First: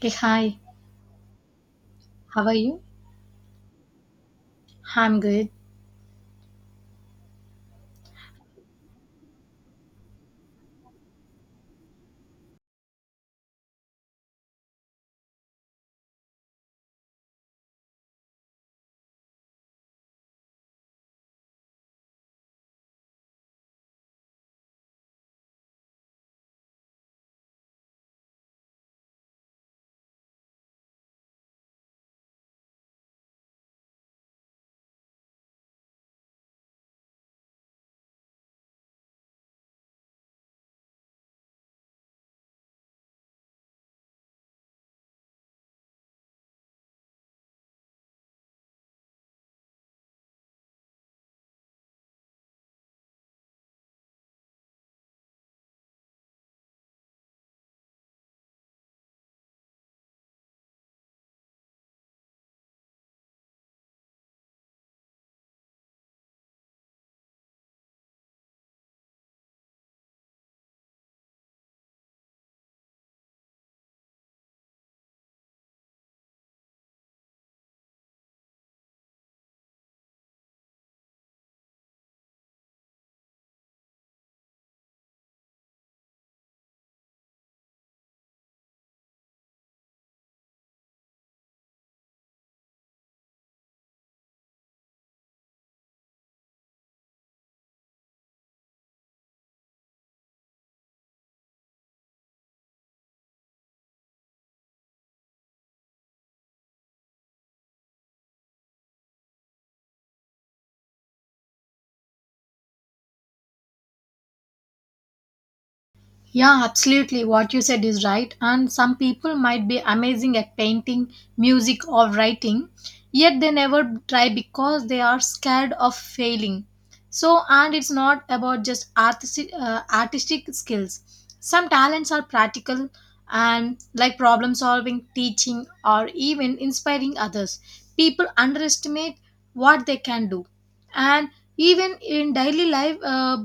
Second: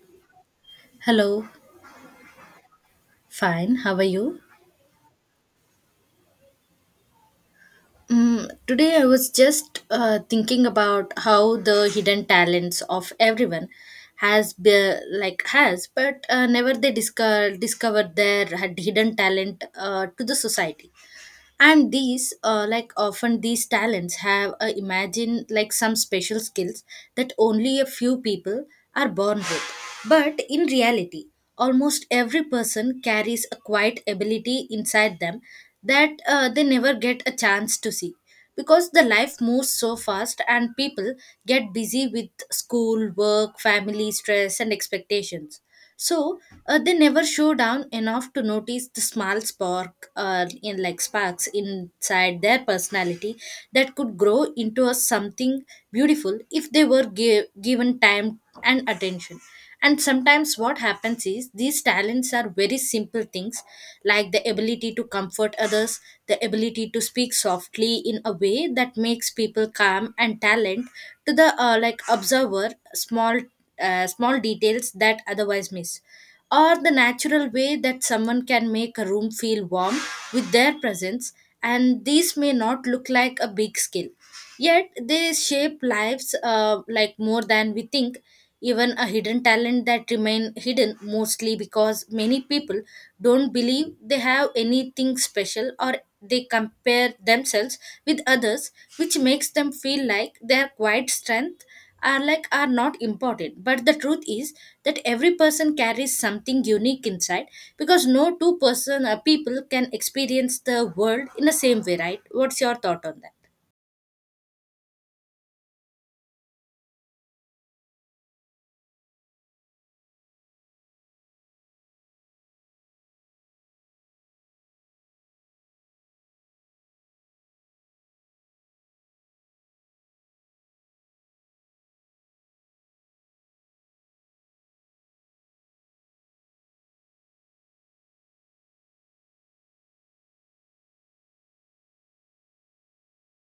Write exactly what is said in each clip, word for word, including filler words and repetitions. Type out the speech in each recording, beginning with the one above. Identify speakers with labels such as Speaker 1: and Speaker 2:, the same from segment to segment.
Speaker 1: Hey, hi,
Speaker 2: Hello,
Speaker 1: how are you?
Speaker 2: fine. How are you?
Speaker 1: I'm good.
Speaker 2: Mm, today I was just uh, thinking about how the hidden talents of everyone has be, like has, but uh, never they discover discovered their had hidden talent uh, to the society. And these uh, like often these talents have a imagine like some special skills that only a few people are born with. But in reality, almost every person carries a quiet ability inside them that uh, they never get a chance to see, because the life moves so fast and people get busy with school work, family stress and expectations. So uh, they never show down enough to notice the small spark uh, in like sparks inside their personality that could grow into a something beautiful if they were gi- given time and attention. And sometimes what happens is these talents are very simple things, like the ability to comfort others, the ability to speak softly in a way that makes people calm, and talent to the uh, like observer small uh, small details that otherwise miss, or the natural way that someone can make a room feel warm with their presence. And these may not look like a big skill, yet they shape lives uh, like more than we think. Even a hidden talent that remain hidden mostly because many people don't believe they have anything special, or they compare themselves with others, which makes them feel like their quiet strength are like are not important. But the truth is that every person carries something unique inside, because no two person uh, people can experience the world in the same way. Right, what's your thought on that?
Speaker 1: Yeah, absolutely. What you said is right. And some people might be amazing at painting, music, or writing, yet they never try because they are scared of failing. So, and it's not about just artistic, uh, artistic skills. Some talents are practical and like problem solving, teaching, or even inspiring others. People underestimate what they can do. And even in daily life, uh,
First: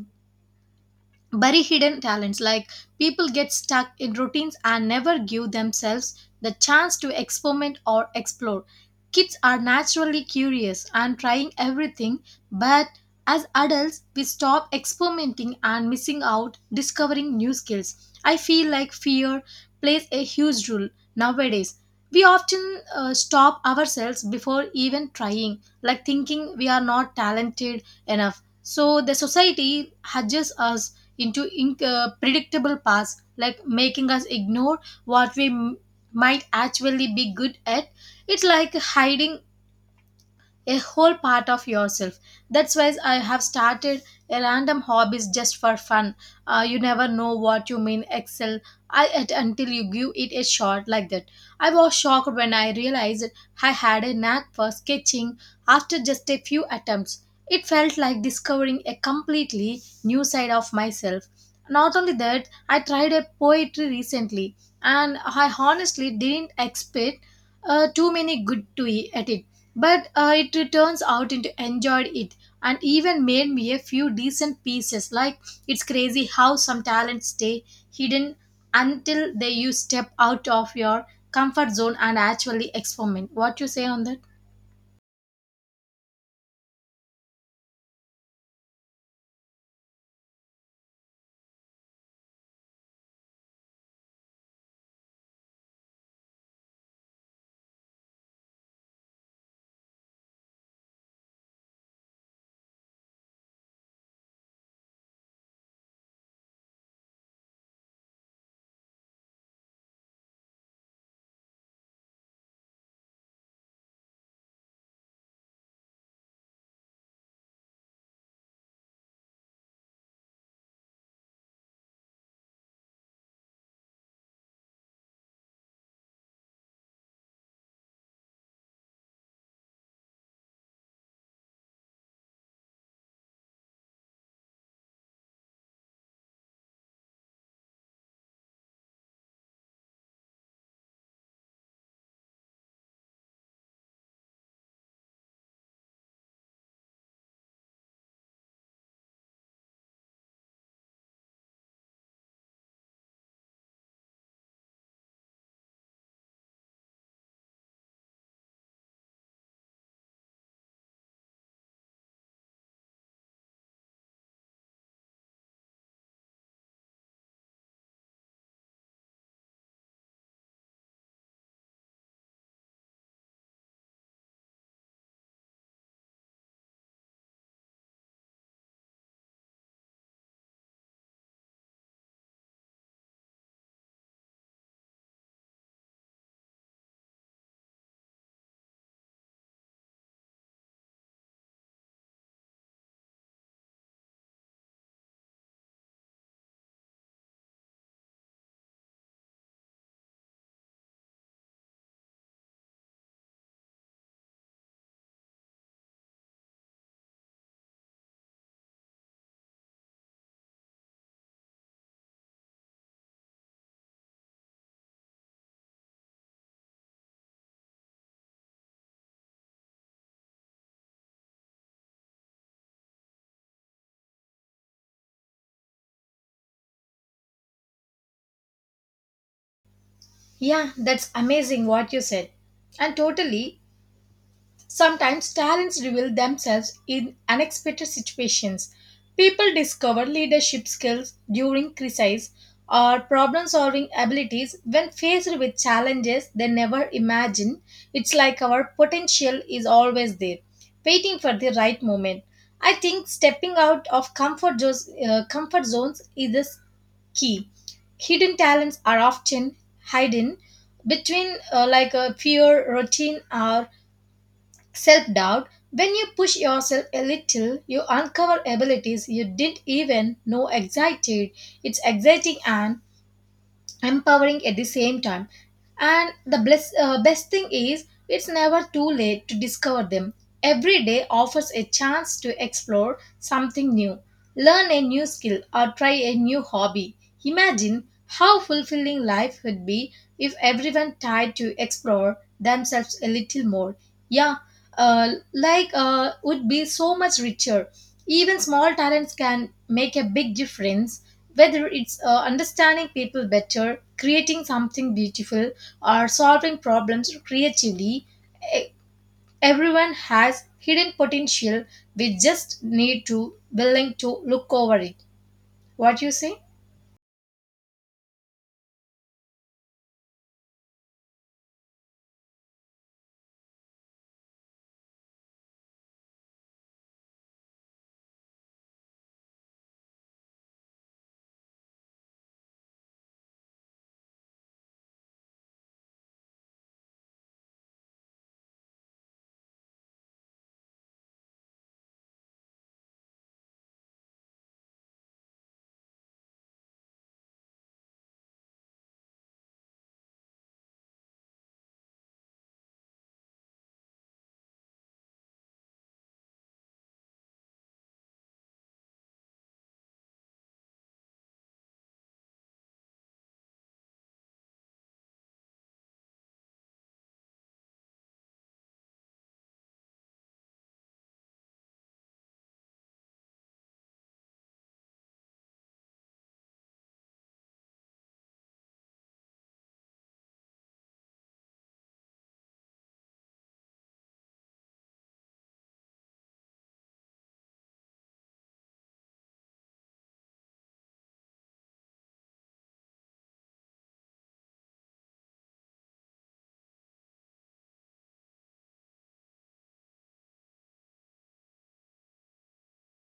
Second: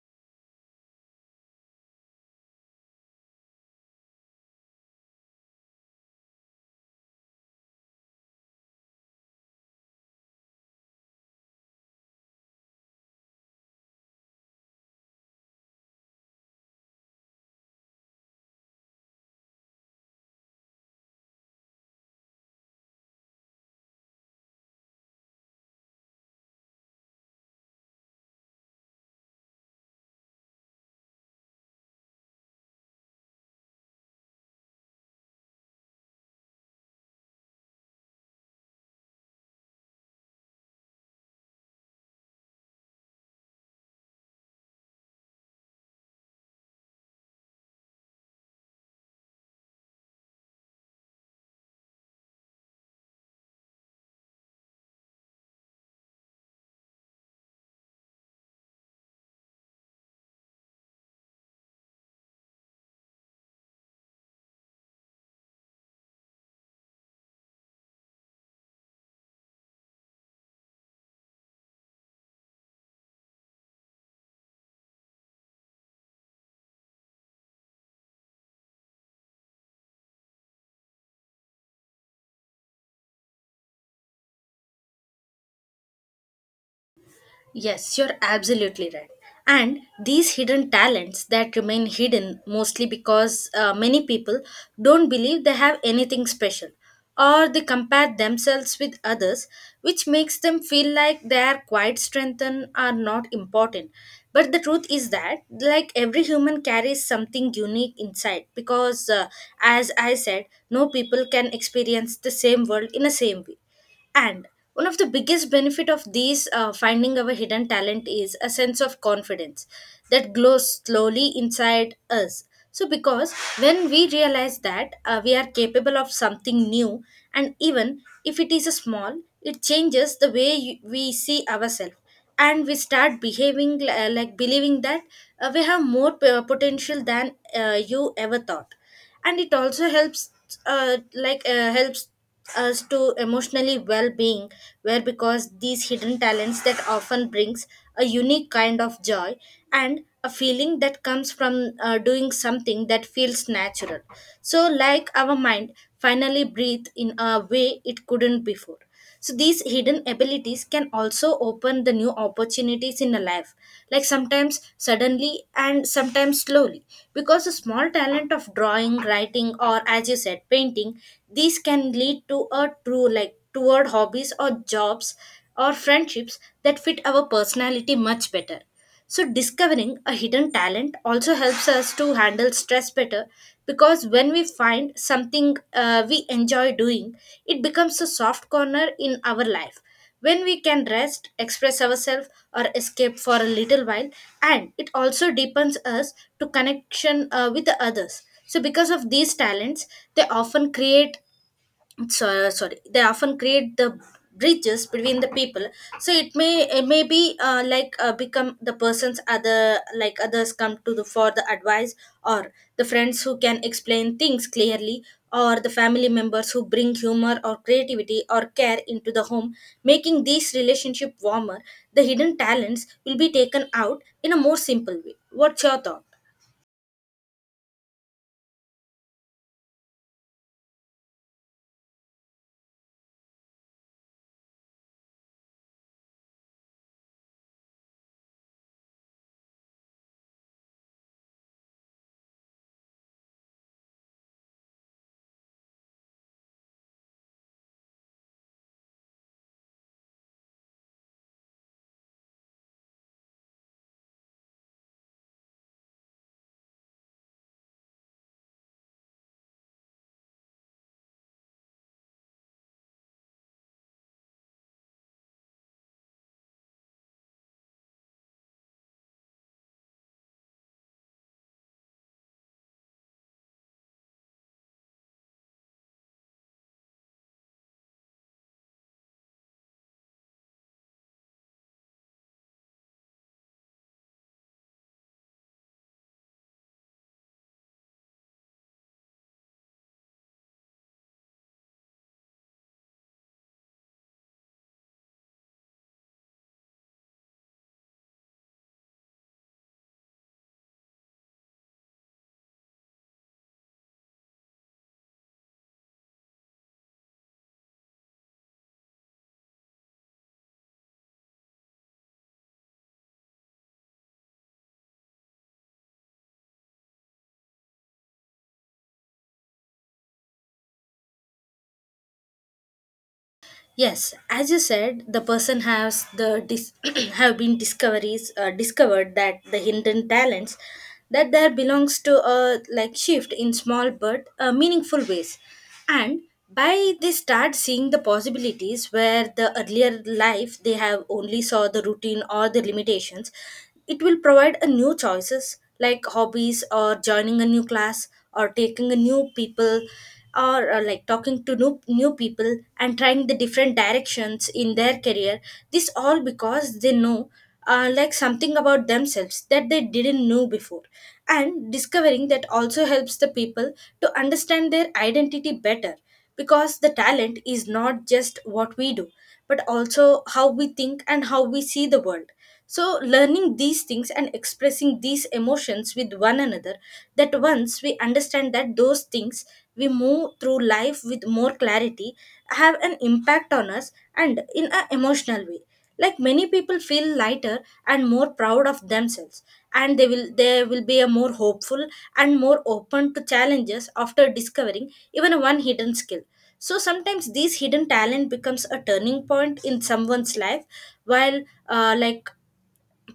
Speaker 1: bury hidden talents like people get stuck in routines and never give themselves the chance to experiment or explore. Kids are naturally curious and trying everything, but as adults we stop experimenting and missing out discovering new skills. I feel like fear plays a huge role nowadays. We often uh, stop ourselves before even trying, like thinking we are not talented enough, so the society judges us into in- uh, predictable paths, like making us ignore what we m- might actually be good at. It's like hiding a whole part of yourself. That's why I have started a random hobbies just for fun. Uh, you never know what you mean excel I, at, until you give it a shot like that. I was shocked when I realized I had a knack for sketching after just a few attempts. It felt like discovering a completely new side of myself. Not only that, I tried a poetry recently, and I honestly didn't expect uh, too many good to e- at it, but uh, it turns out into enjoyed it and even made me a few decent pieces. Like, it's crazy how some talents stay hidden until they you step out of your comfort zone and actually experiment. What you say on that?
Speaker 2: Yes, you're absolutely right. And these hidden talents that remain hidden mostly because uh, many people don't believe they have anything special, or they compare themselves with others, which makes them feel like their quiet strength and are not important. But the truth is that, like every human carries something unique inside, because uh, as I said, no people can experience the same world in the same way. And one of the biggest benefit of these uh, finding our hidden talent is a sense of confidence that glows slowly inside us. So because when we realize that uh, we are capable of something new, and even if it is a small, it changes the way you, we see ourselves, and we start behaving li- uh, like believing that uh, we have more p- potential than uh, you ever thought. And it also helps uh, like uh, helps us to emotionally well-being, where because these hidden talents that often brings a unique kind of joy and a feeling that comes from uh, doing something that feels natural. So like our mind finally breathe in a way it couldn't before. So these hidden abilities can also open the new opportunities in a life, like sometimes suddenly and sometimes slowly. Because a small talent of drawing, writing, or as you said, painting, these can lead to a true like toward hobbies or jobs or friendships that fit our personality much better. So, discovering a hidden talent also helps us to handle stress better, because when we find something uh, we enjoy doing, it becomes a soft corner in our life. When we can rest, express ourselves, or escape for a little while, and it also deepens us to connection uh, with the others. So, because of these talents, they often create so, sorry they often create the bridges between the people. So it may it may be uh, like uh, become the person's other like others come to the for the advice, or the friends who can explain things clearly, or the family members who bring humor or creativity or care into the home, making these relationship warmer. The hidden talents will be taken out in a more simple way. What's your thought?
Speaker 1: Yeah, that's amazing what you said. And totally, sometimes talents reveal themselves in unexpected situations. People discover leadership skills during crises or problem solving abilities when faced with challenges they never imagined. It's like our potential is always there, waiting for the right moment. I think stepping out of comfort zones, uh, comfort zones is the key. Hidden talents are often hidden between uh, like a fear, routine, or self doubt. When you push yourself a little, you uncover abilities you didn't even know existed. It's exciting and empowering at the same time. And the bless, uh, best thing is, it's never too late to discover them. Every day offers a chance to explore something new, learn a new skill, or try a new hobby. Imagine how fulfilling life would be if everyone tried to explore themselves a little more. Yeah, uh, like uh, would be so much richer. Even small talents can make a big difference, whether it's uh, understanding people better, creating something beautiful, or solving problems creatively. e- Everyone has hidden potential. We just need to willing to look over it. What you say?
Speaker 2: Yes, as you said, the person has the dis- have been discoveries uh, discovered that the hidden talents that there belongs to a like shift in small but uh, meaningful ways, and by they start seeing the possibilities where the earlier life they have only saw the routine or the limitations. It will provide a new choices like hobbies or joining a new class or taking a new people or uh, like talking to new new people and trying the different directions in their career. This all because they know uh, like something about themselves that they didn't know before. And discovering that also helps the people to understand their identity better, because the talent is not just what we do, but also how we think and how we see the world. So learning these things and expressing these emotions with one another, that once we understand that those things, we move through life with more clarity, have an impact on us and in an emotional way. Like many people feel lighter and more proud of themselves, and they will they will be a more hopeful and more open to challenges after discovering even one hidden skill. So sometimes these hidden talent becomes a turning point in someone's life, while uh, like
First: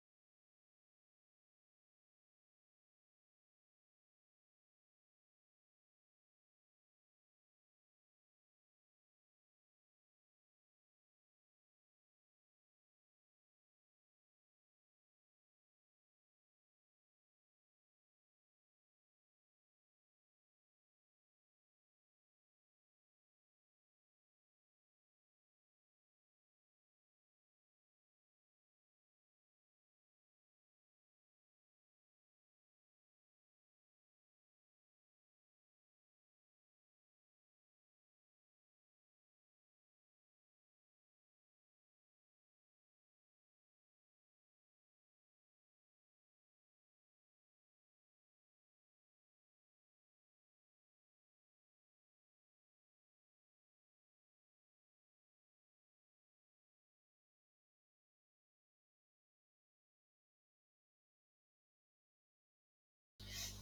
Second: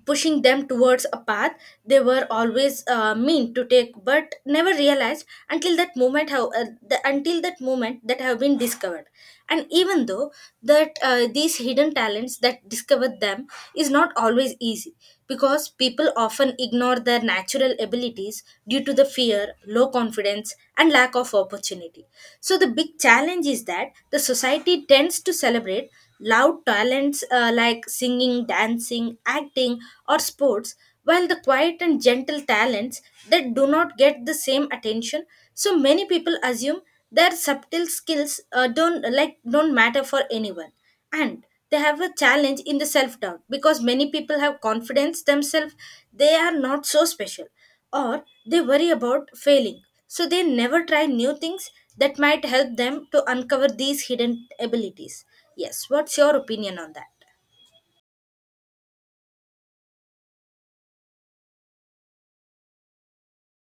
Speaker 2: pushing them towards a path they were always uh, mean to take but never realized until that moment how uh, the, until that moment that have been discovered. And even though that uh, these hidden talents that discover them is not always easy, because people often ignore their natural abilities due to the fear, low confidence and lack of opportunity. So the big challenge is that the society tends to celebrate loud talents uh, like singing, dancing, acting, or sports, while the quiet and gentle talents that do not get the same attention. So many people assume their subtle skills uh, don't like don't matter for anyone, and they have a challenge in the self doubt, because many people have confidence themselves they are not so special, or they worry about failing, so they never try new things that might help them to uncover these hidden abilities. Yes, what's your opinion on that?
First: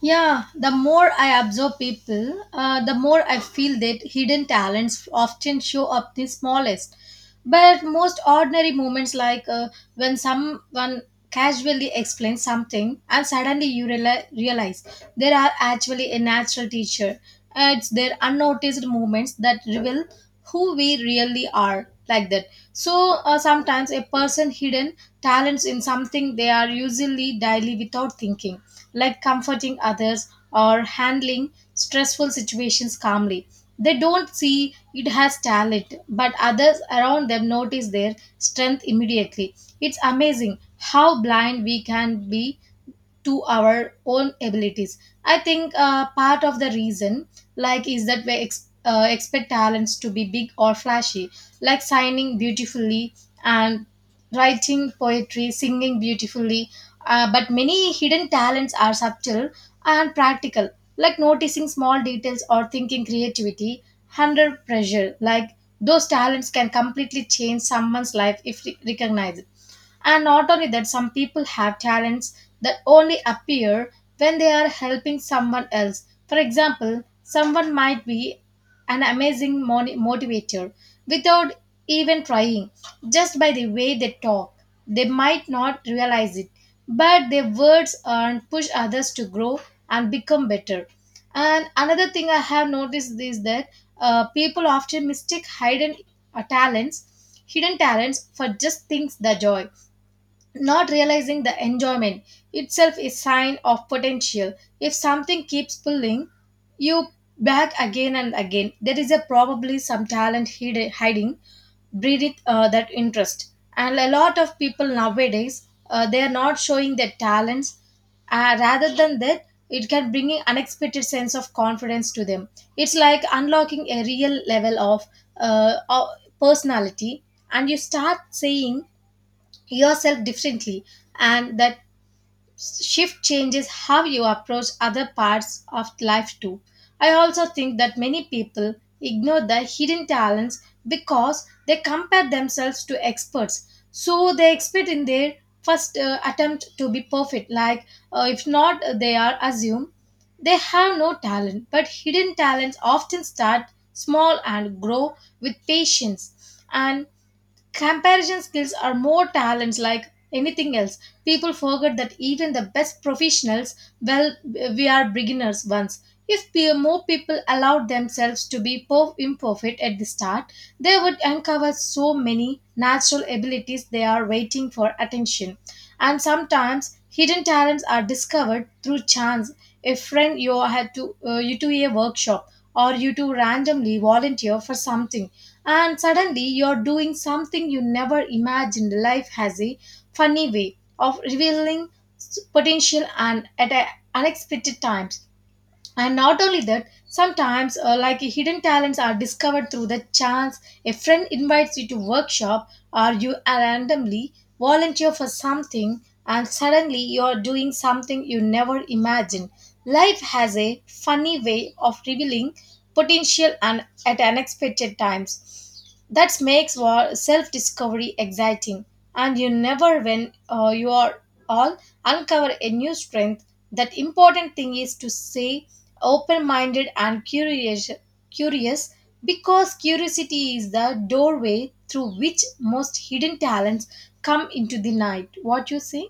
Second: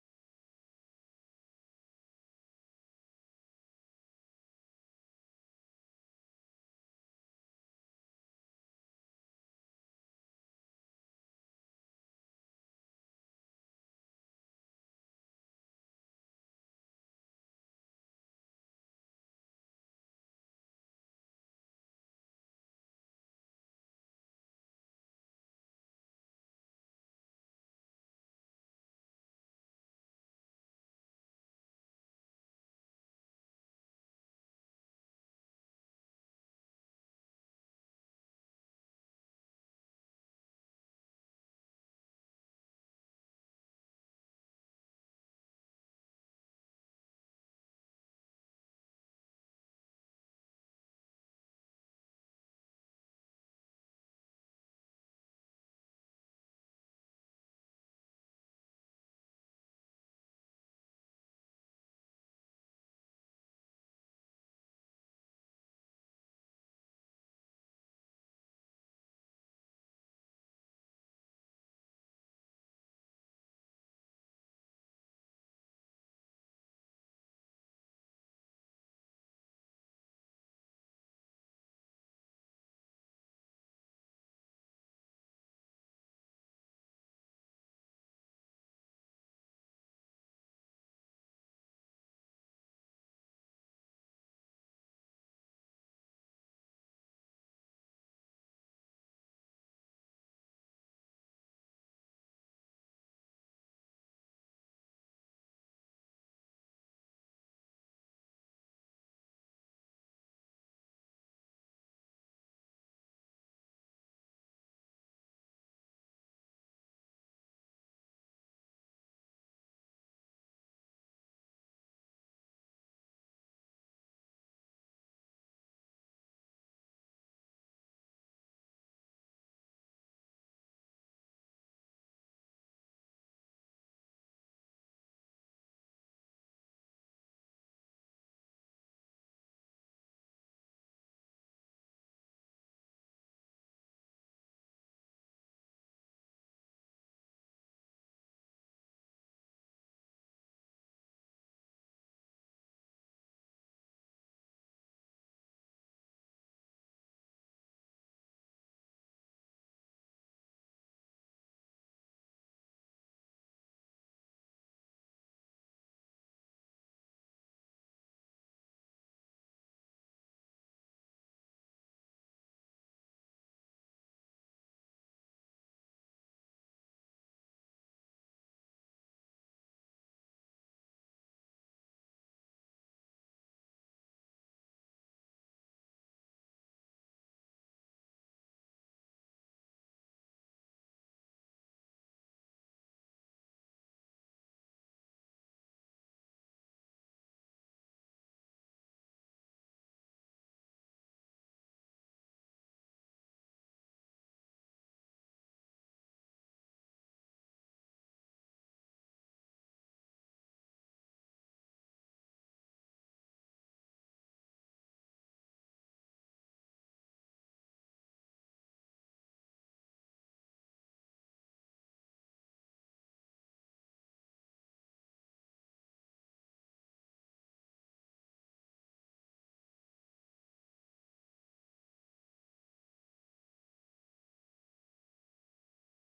Speaker 1: Yeah, the more I observe people, uh, the more I feel that hidden talents often show up the smallest, but most ordinary moments, like uh, when someone casually explains something and suddenly you reali- realize there are actually a natural teacher. Uh, It's their unnoticed moments that reveal who we really are, like that. So, uh, sometimes a person hidden talents in something they are usually daily without thinking, like comforting others or handling stressful situations calmly. They don't see it has talent, but others around them notice their strength immediately. It's amazing how blind we can be to our own abilities. I think uh, part of the reason like is that we ex- uh, expect talents to be big or flashy, like signing beautifully and writing poetry, singing beautifully, uh, but many hidden talents are subtle and practical, like noticing small details or thinking creativity under pressure. Like, those talents can completely change someone's life if re- recognized. And not only that, some people have talents that only appear when they are helping someone else. For example, someone might be an amazing moni- motivator without even trying, just by the way they talk. They might not realize it, but their words and push others to grow and become better. And another thing I have noticed is that uh, people often mistake hidden uh, talents, hidden talents for just things that joy, not realizing the enjoyment itself is sign of potential. If something keeps pulling you back again and again, there is a probably some talent hid- hiding breathe uh, that interest. And a lot of people nowadays uh, they are not showing their talents. Uh, rather than that, it can bring in unexpected sense of confidence to them. It's like unlocking a real level of uh, of personality, and you start saying yourself differently, and that shift changes how you approach other parts of life too. I also think that many people ignore their hidden talents because they compare themselves to experts, so they expect in their first uh, attempt to be perfect, like uh, if not they are assumed they have no talent. But hidden talents often start small and grow with patience. And comparison skills are more talents like anything else. People forget that even the best professionals, well, we are beginners once. If pe- more people allowed themselves to be po- imperfect at the start, they would uncover so many natural abilities they are waiting for attention. And sometimes hidden talents are discovered through chance. A friend you had to uh, you to a workshop or you to randomly volunteer for something, and suddenly you're doing something you never imagined. Life has a funny way of revealing s- potential and at a unexpected times. And not only that, sometimes uh, like hidden talents are discovered through the chance, a friend invites you to workshop or you randomly volunteer for something and suddenly you're doing something you never imagined. Life has a funny way of revealing potential and at unexpected times. That makes self discovery exciting, and you never when uh, you are all uncover a new strength. That important thing is to say open minded and curious curious because curiosity is the doorway through which most hidden talents come into the night. What you say?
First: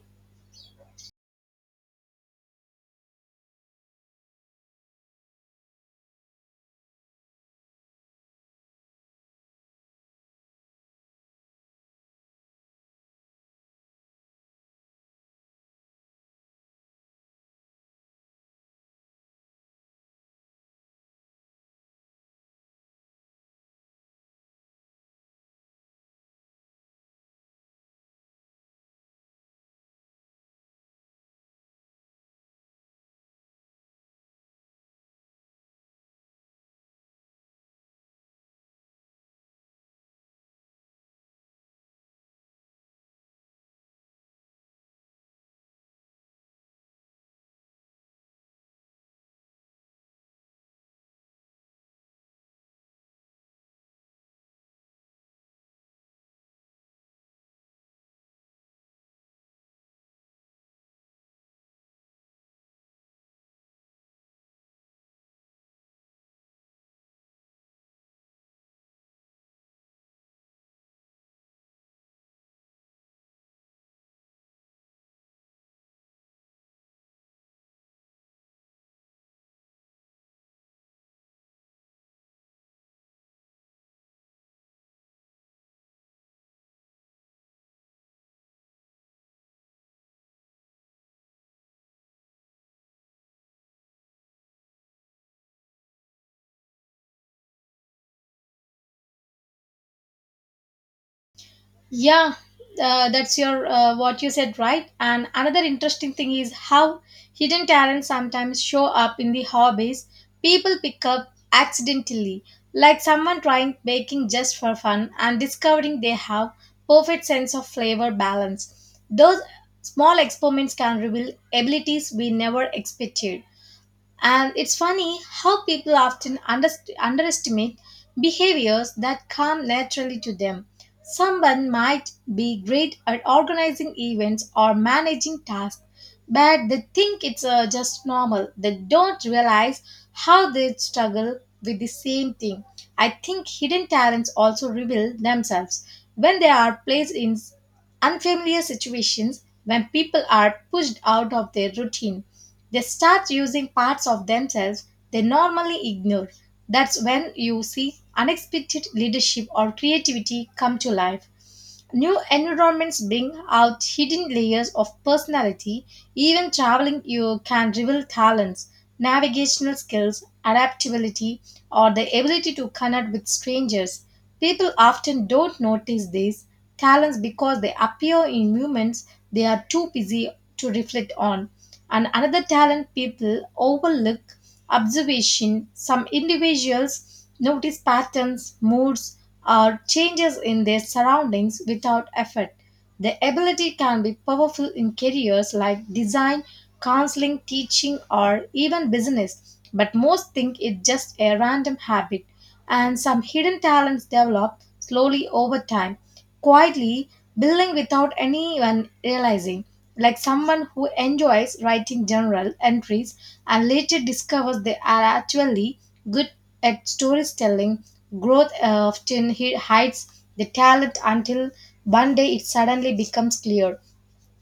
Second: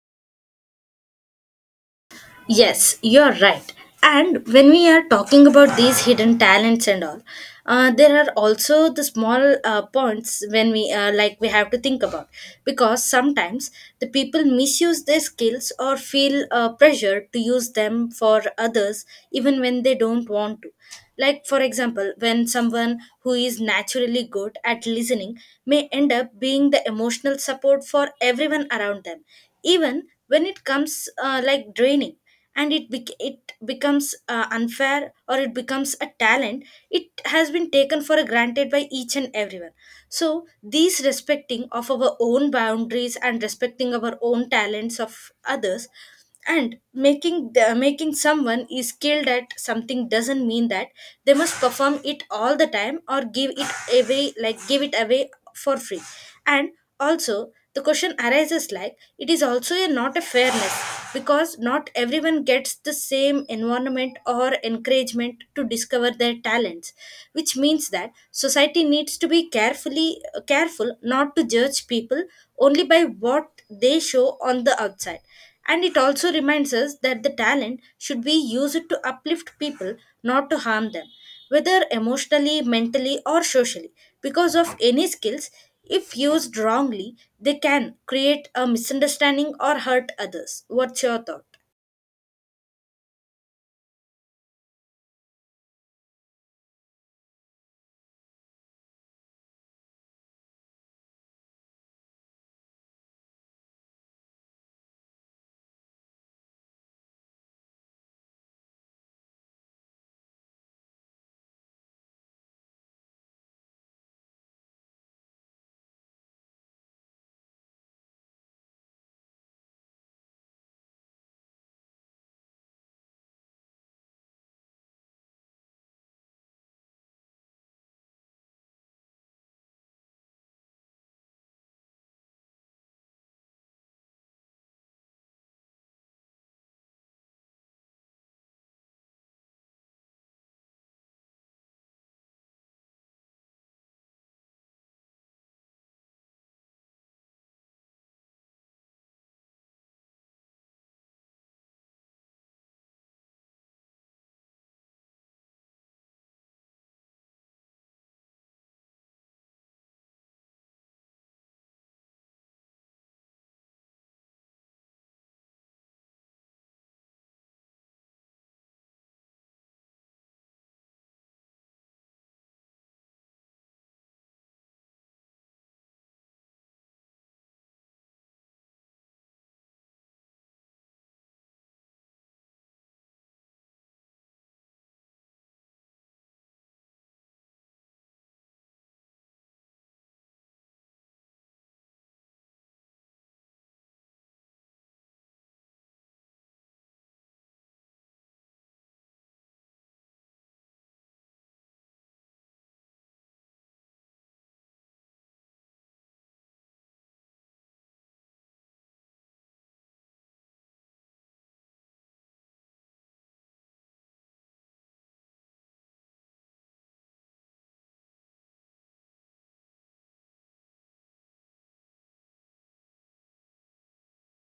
Speaker 2: Yes, you're right. And when we are talking about these hidden talents and all, uh, there are also the small uh, points when we uh, like we have to think about, because sometimes the people misuse their skills or feel uh, pressure to use them for others, even when they don't want to. Like for example, when someone who is naturally good at listening may end up being the emotional support for everyone around them, even when it comes uh, like draining, and it bec- it becomes uh, unfair, or it becomes a talent it has been taken for granted by each and everyone. So these respecting of our own boundaries and respecting our own talents of others, and making the, making someone is skilled at something doesn't mean that they must perform it all the time or give it away, like give it away for free. And also, the question arises like it is also a not a fairness, because not everyone gets the same environment or encouragement to discover their talents, which means that society needs to be carefully careful not to judge people only by what they show on the outside. And it also reminds us that the talent should be used to uplift people, not to harm them, whether emotionally, mentally, or socially. Because of any skills, if used wrongly, they can create a misunderstanding or hurt others. What's your thought?
Speaker 1: Yeah, uh, that's your uh, what you said, right? And another interesting thing is how hidden talents sometimes show up in the hobbies people pick up accidentally, like someone trying baking just for fun and discovering they have perfect sense of flavor balance. Those small experiments can reveal abilities we never expected. And it's funny how people often underst- underestimate behaviors that come naturally to them. Someone might be great at organizing events or managing tasks, but they think it's uh, just normal. They don't realize how they struggle with the same thing. I think hidden talents also reveal themselves when they are placed in unfamiliar situations. When people are pushed out of their routine, they start using parts of themselves they normally ignore. That's when you see unexpected leadership or creativity come to life. New environments bring out hidden layers of personality. Even traveling, you can reveal talents, navigational skills, adaptability, or the ability to connect with strangers. People often don't notice these talents because they appear in moments they are too busy to reflect on. And another talent people overlook, observation. Some individuals notice patterns, moods, or changes in their surroundings without effort. The ability can be powerful in careers like design, counseling, teaching, or even business, but most think it's just a random habit. And some hidden talents develop slowly over time, quietly, building without anyone realizing, like someone who enjoys writing journal entries and later discovers they are actually good at storytelling. Growth often hi- hides the talent until one day it suddenly becomes clear.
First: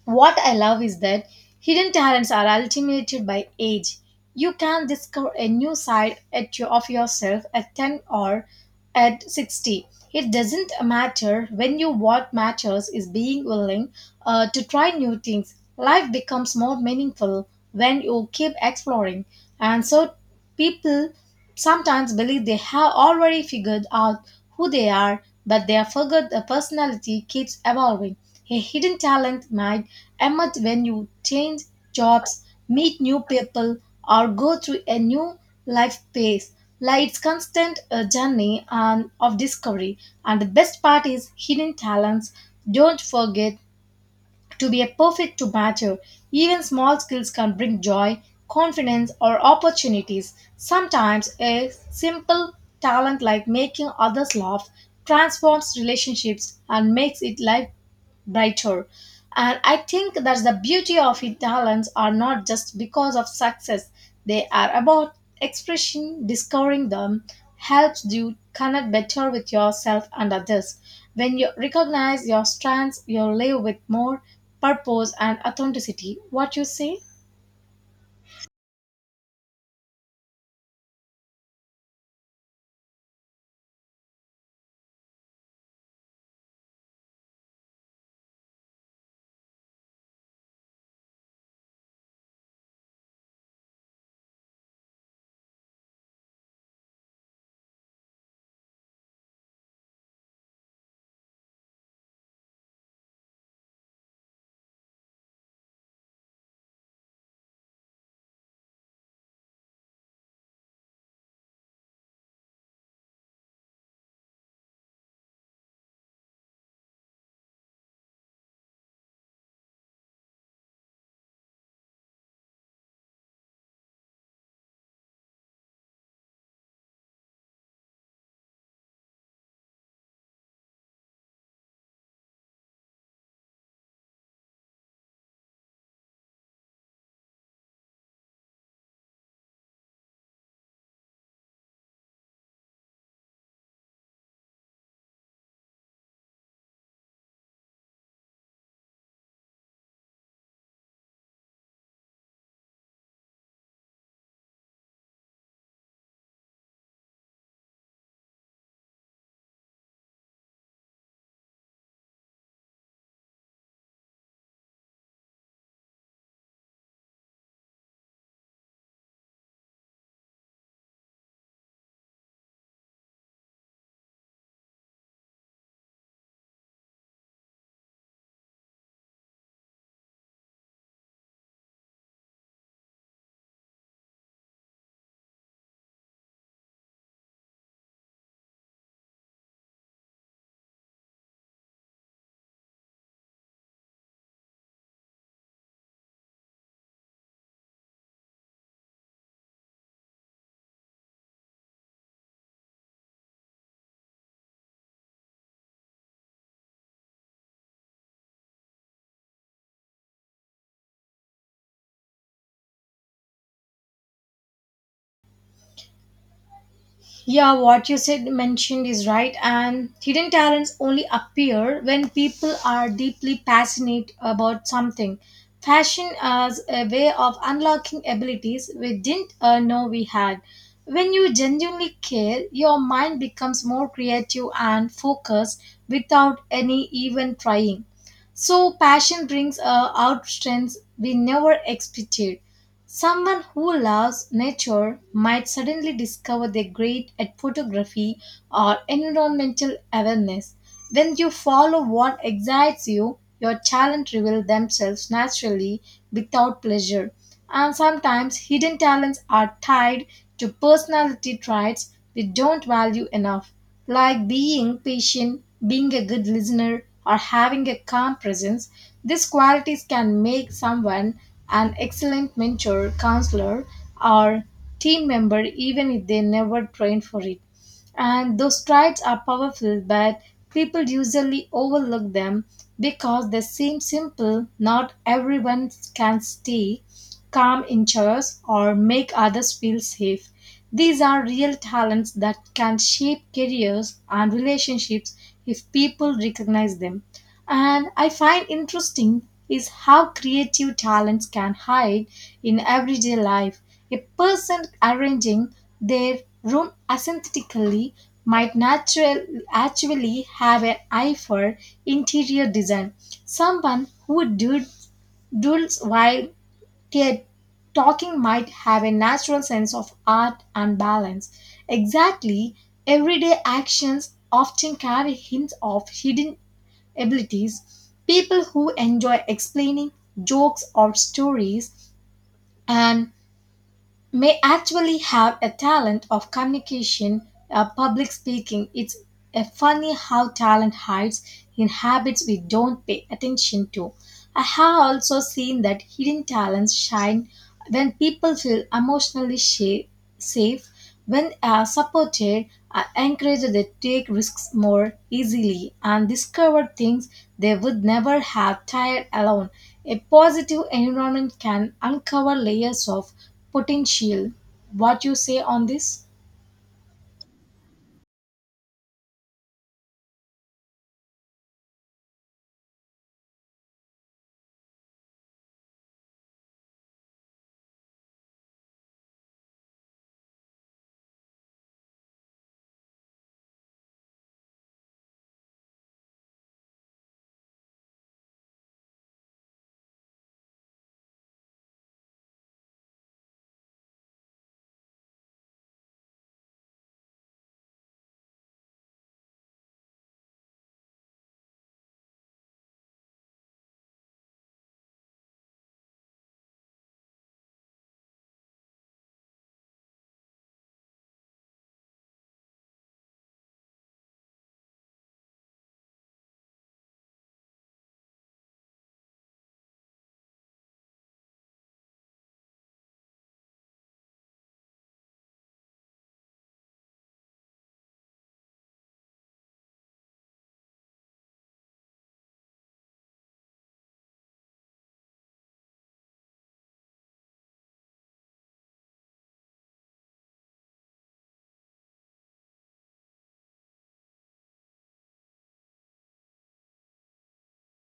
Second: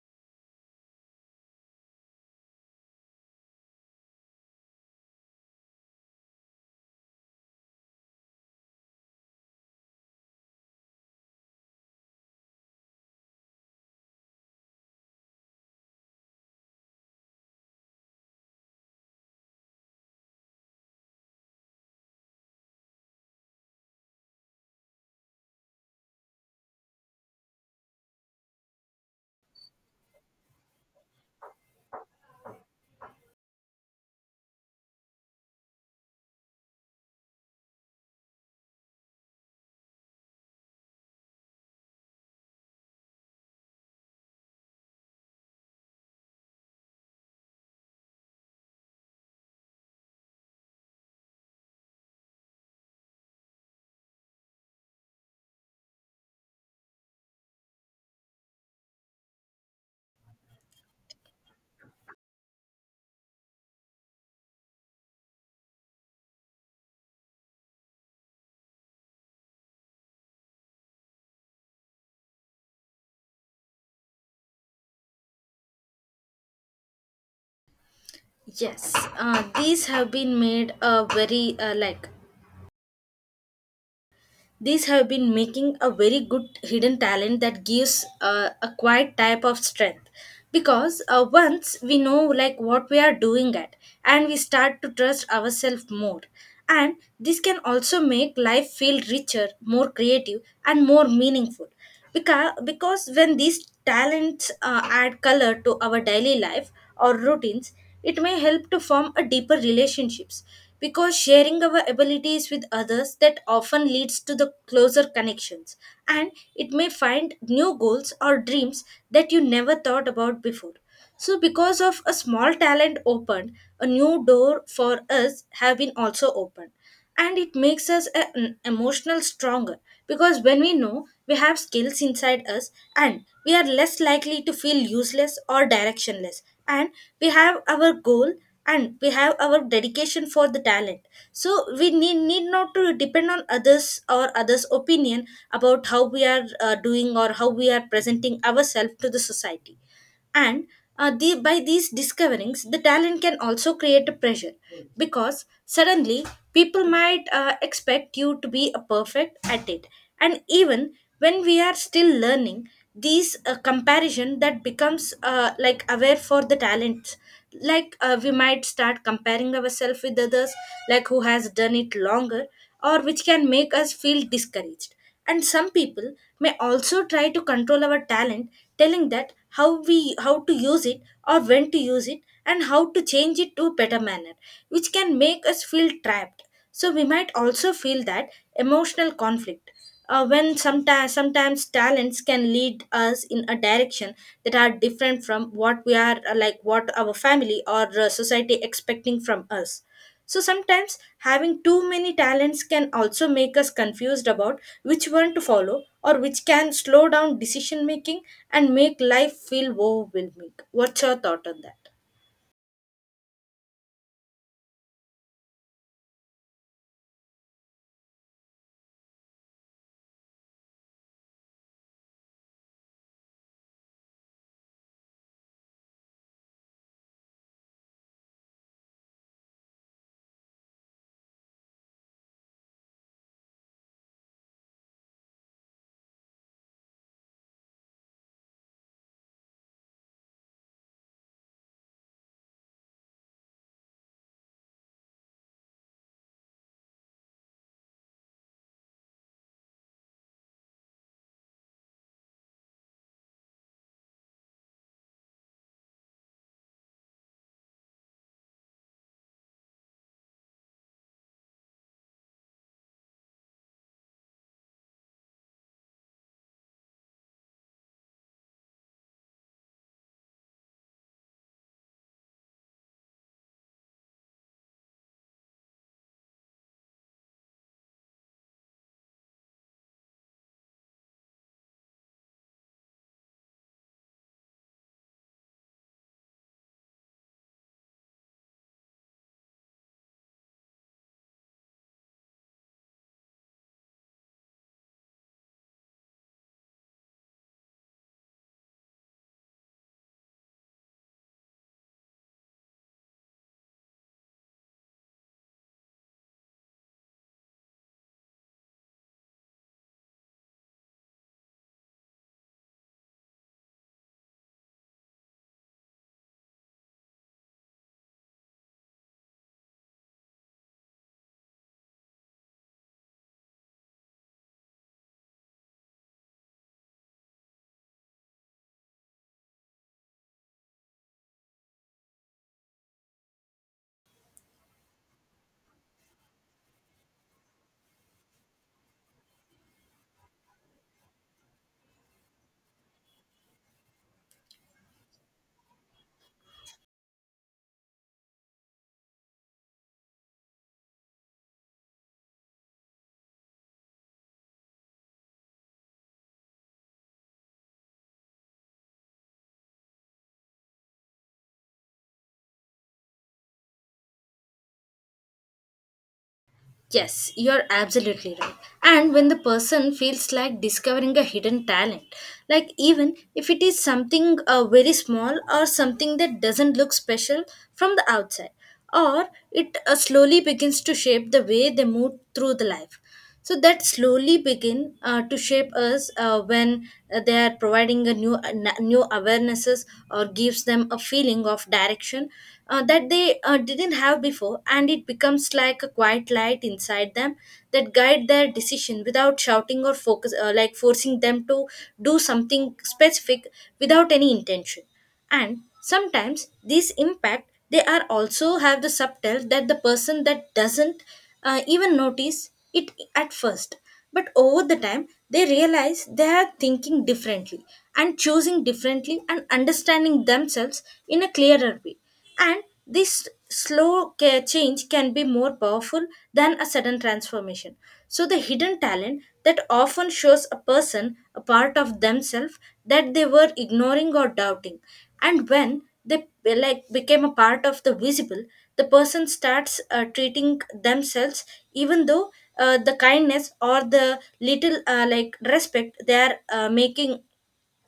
Speaker 1: What I love is that hidden talents are ultimated by age. You can discover a new side at your, of yourself at ten or at sixty. It doesn't matter when you, what matters is being willing uh, to try new things. Life becomes more meaningful when you keep exploring. And so people sometimes believe they have already figured out who they are, but they forget the personality keeps evolving. A hidden talent might emerge when you change jobs, meet new people, or go through a new life phase. Like, it's constant a journey and of discovery. And the best part is hidden talents don't forget to be a perfect to matter. Even small skills can bring joy, confidence, or opportunities. Sometimes a simple talent like making others laugh transforms relationships and makes it life brighter. And I think that's the beauty of it. Talents are not just because of success, they are about expression. Discovering them helps you connect better with yourself and others. When you recognize your strengths, you live with more purpose and authenticity. What you say?
Speaker 2: Yes, uh, these have been made a very uh, like these have been making a very good hidden talent that gives uh, a quiet type of strength, because uh, once we know like what we are doing at, and we start to trust ourselves more, and this can also make life feel richer, more creative and more meaningful. Because, because when these talents uh, add color to our daily life or routines, it may help to form a deeper relationships, because sharing our abilities with others that often leads to the closer connections. And it may find new goals or dreams that you never thought about before. So because of a small talent opened a new door for us have been also opened, and it makes us a- an emotional stronger, because when we know we have skills inside us, and we are less likely to feel useless or directionless. And we have our goal, and we have our dedication for the talent, so we need, need not to depend on others or others opinion about how we are uh, doing, or how we are presenting ourselves to the society. And uh, the, by these discoverings the talent can also create a pressure, because suddenly people might uh, expect you to be a perfect at it. And even when we are still learning, these uh, comparison that becomes uh, like aware for the talents, like uh, we might start comparing ourselves with others, like who has done it longer, or which can make us feel discouraged. And some people may also try to control our talent, telling that how we how to use it or when to use it and how to change it to a better manner, which can make us feel trapped. So we might also feel that emotional conflict. Uh, when sometimes sometimes talents can lead us in a direction that are different from what we are uh, like what our family or uh, society expecting from us. So sometimes having too many talents can also make us confused about which one to follow or which can slow down decision making and make life feel overwhelming. What's your thought on that?
Speaker 1: Yeah, what you said mentioned is right, and hidden talents only appear when people are deeply passionate about something. Fashion as a way of unlocking abilities we didn't uh, know we had. When you genuinely care, your mind becomes more creative and focused without any even trying. So, passion brings uh, out strengths we never expected. Someone who loves nature might suddenly discover they're great at photography or environmental awareness. When you follow what excites you, your talent reveal themselves naturally without pleasure. And sometimes hidden talents are tied to personality traits we don't value enough like being patient, being a good listener, or having a calm presence. These qualities can make someone an excellent mentor, counselor, or team member, even if they never trained for it. And those traits are powerful, but people usually overlook them because they seem simple. Not everyone can stay calm in chairs, or make others feel safe. These are real talents that can shape careers and relationships if people recognize them. And I find interesting is how creative talents can hide in everyday life. A person arranging their room aesthetically might natural, actually have an eye for interior design. Someone who dood- doodles while Yet, talking might have a natural sense of art and balance. Exactly, everyday actions often carry hints of hidden abilities. People who enjoy explaining jokes or stories and may actually have a talent of communication, uh, public speaking. It's a funny how talent hides in habits we don't pay attention to. I have also seen that hidden talents shine when people feel emotionally sha- safe when uh, supported, I encouraged they take risks more easily and discover things they would never have tried alone. A positive environment can uncover layers of potential. What you say on this?
Speaker 2: Yes, you're absolutely right. And when the person feels like discovering a hidden talent, like even if it is something uh, very small or something that doesn't look special from the outside, or it uh, slowly begins to shape the way they move through the life. So that slowly begin uh, to shape us uh, when uh, they are providing a new a na- new awarenesses or gives them a feeling of direction uh, that they uh, didn't have before, and it becomes like a quiet light inside them that guide their decision without shouting or focus uh, like forcing them to do something specific without any intention. And sometimes these impact they are also have the subtle that the person that doesn't uh, even notice it at first, but over the time they realize they are thinking differently and choosing differently and understanding themselves in a clearer way, and this slow ca- change can be more powerful than a sudden transformation. So, the hidden talent that often shows a person a part of themselves that they were ignoring or doubting. And when they be- like became a part of the visible, the person starts uh, treating themselves, even though uh, the kindness or the little uh, like respect they are uh, making,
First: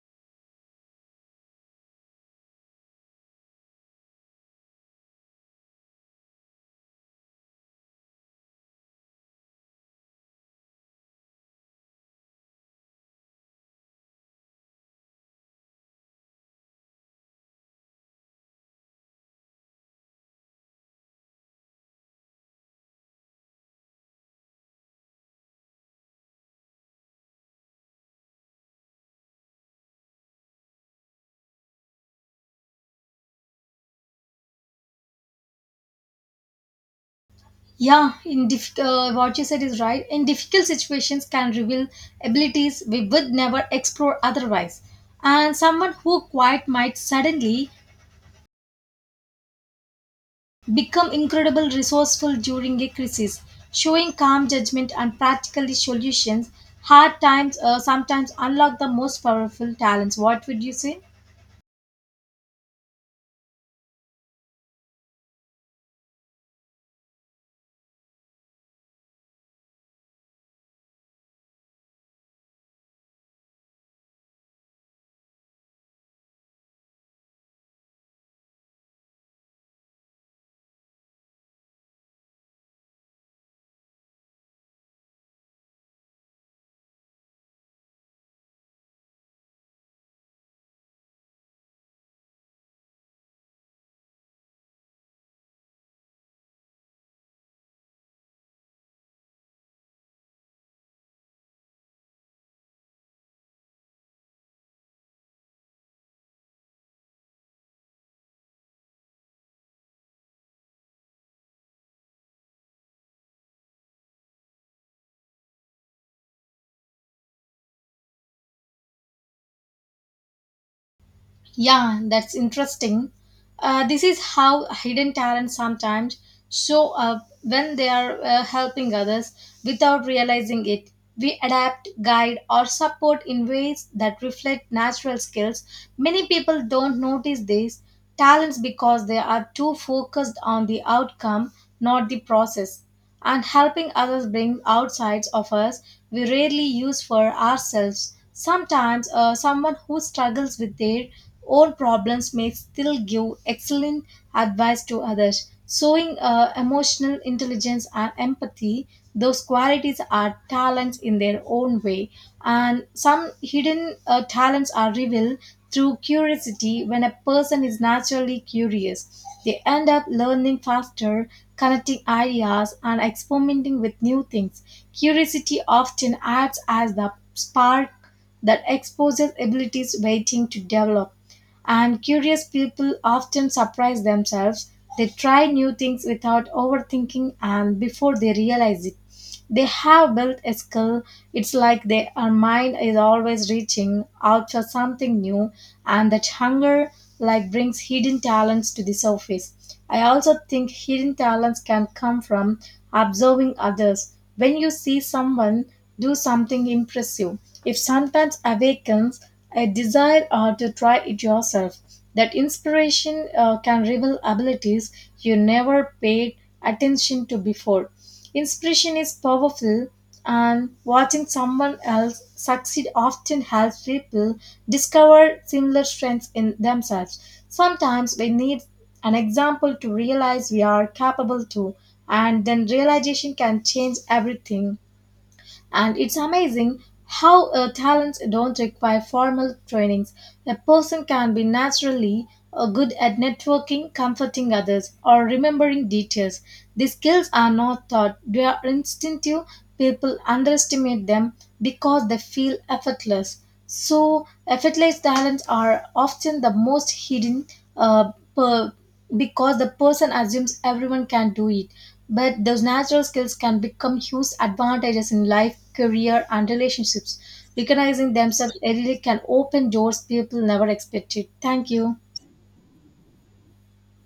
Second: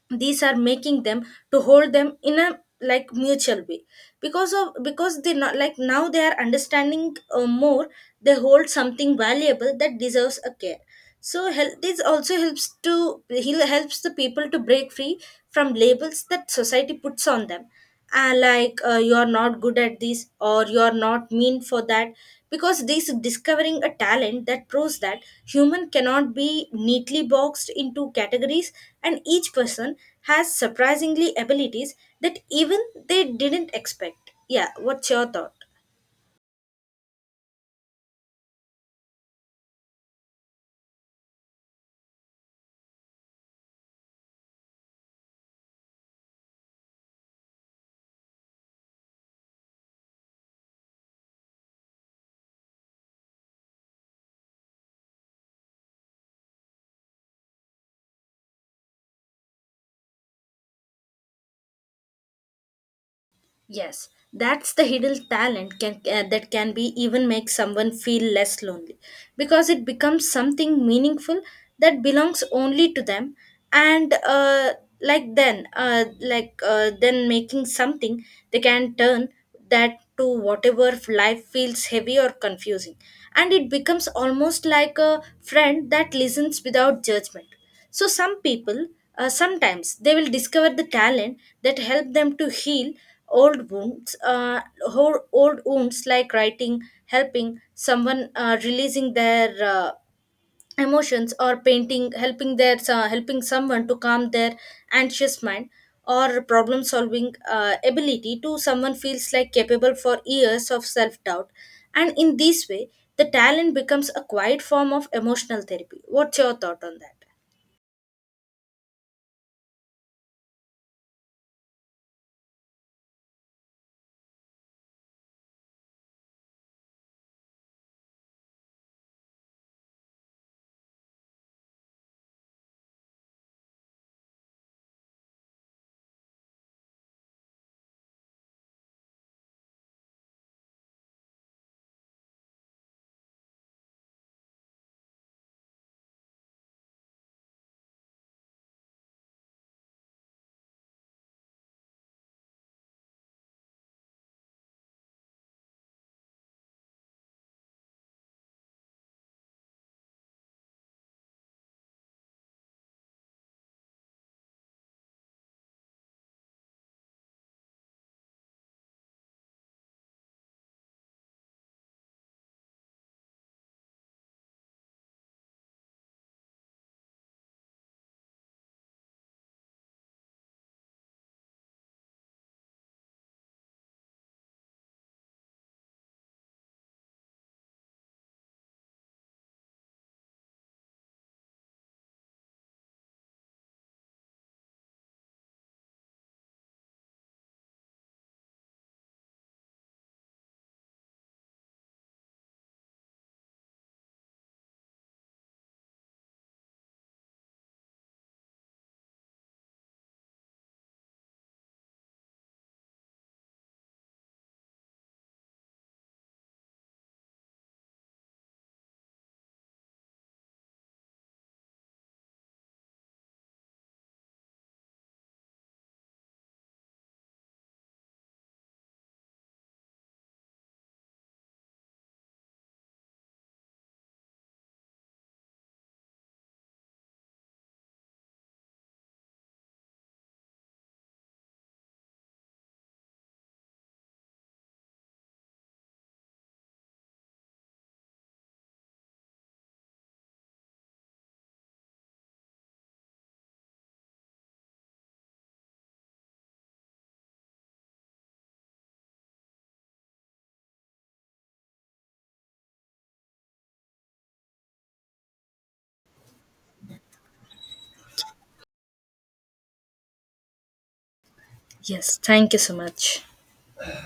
Speaker 2: these are making them to hold them in a like mutual way because of because they not like now they are understanding uh, more, they hold something valuable that deserves a care. So help this also helps to he helps the people to break free from labels that society puts on them, uh, like uh, you are not good at this or you are not mean for that, because this discovering a talent that proves that human cannot be neatly boxed into categories, and each person has surprisingly abilities that even they didn't expect. Yeah, what's your thought?
Speaker 1: Yeah, in diff- uh, what you said is right. In difficult situations, can reveal abilities we would never explore otherwise. And someone who quiet might suddenly become incredibly resourceful during a crisis, showing calm judgment and practical solutions. Hard times uh, sometimes unlock the most powerful talents. What would you say?
Speaker 2: Yes, that's the hidden talent can, uh, that can be even make someone feel less lonely because it becomes something meaningful that belongs only to them, and uh, like then uh, like uh, then making something they can turn that to whatever life feels heavy or confusing, and it becomes almost like a friend that listens without judgment. So some people uh, sometimes they will discover the talent that help them to heal old wounds, uh, ho- old wounds like writing helping someone uh, releasing their uh, emotions, or painting helping their uh, helping someone to calm their anxious mind, or problem solving uh, ability to someone feels like capable for years of self doubt. And in this way the talent becomes a quiet form of emotional therapy. What's your thought on that?
Speaker 1: Yeah, that's interesting. Uh, this is how hidden talents sometimes show up when they are uh, helping others without realizing it. We adapt, guide, or support in ways that reflect natural skills. Many people don't notice these talents because they are too focused on the outcome, not the process, and helping others bring out sides of us we rarely use for ourselves. Sometimes, uh, someone who struggles with their own problems may still give excellent advice to others. Showing uh, emotional intelligence and empathy, those qualities are talents in their own way, and some hidden uh, talents are revealed through curiosity. When a person is naturally curious, they end up learning faster, connecting ideas, and experimenting with new things. Curiosity often acts as the spark that exposes abilities waiting to develop, and curious people often surprise themselves. They try new things without overthinking, and before they realize it, they have built a skill. It's like their mind is always reaching out for something new, and that hunger like brings hidden talents to the surface. I also think hidden talents can come from observing others. When you see someone do something impressive, it sometimes awakens a desire or to try it yourself. That inspiration uh, can reveal abilities you never paid attention to before. Inspiration is powerful, and watching someone else succeed often helps people discover similar strengths in themselves. Sometimes we need an example to realize we are capable to, and then realization can change everything. And it's amazing how uh, talents don't require formal trainings. A person can be naturally uh, good at networking, comforting others, or remembering details. These skills are not taught, they are instinctive. People underestimate them because they feel effortless. So effortless talents are often the most hidden, uh, per- because the person assumes everyone can do it. But those natural skills can become huge advantages in life, career, and relationships. Recognizing themselves early can open doors people never expected. Thank you.
Speaker 2: Yes, thank you so much.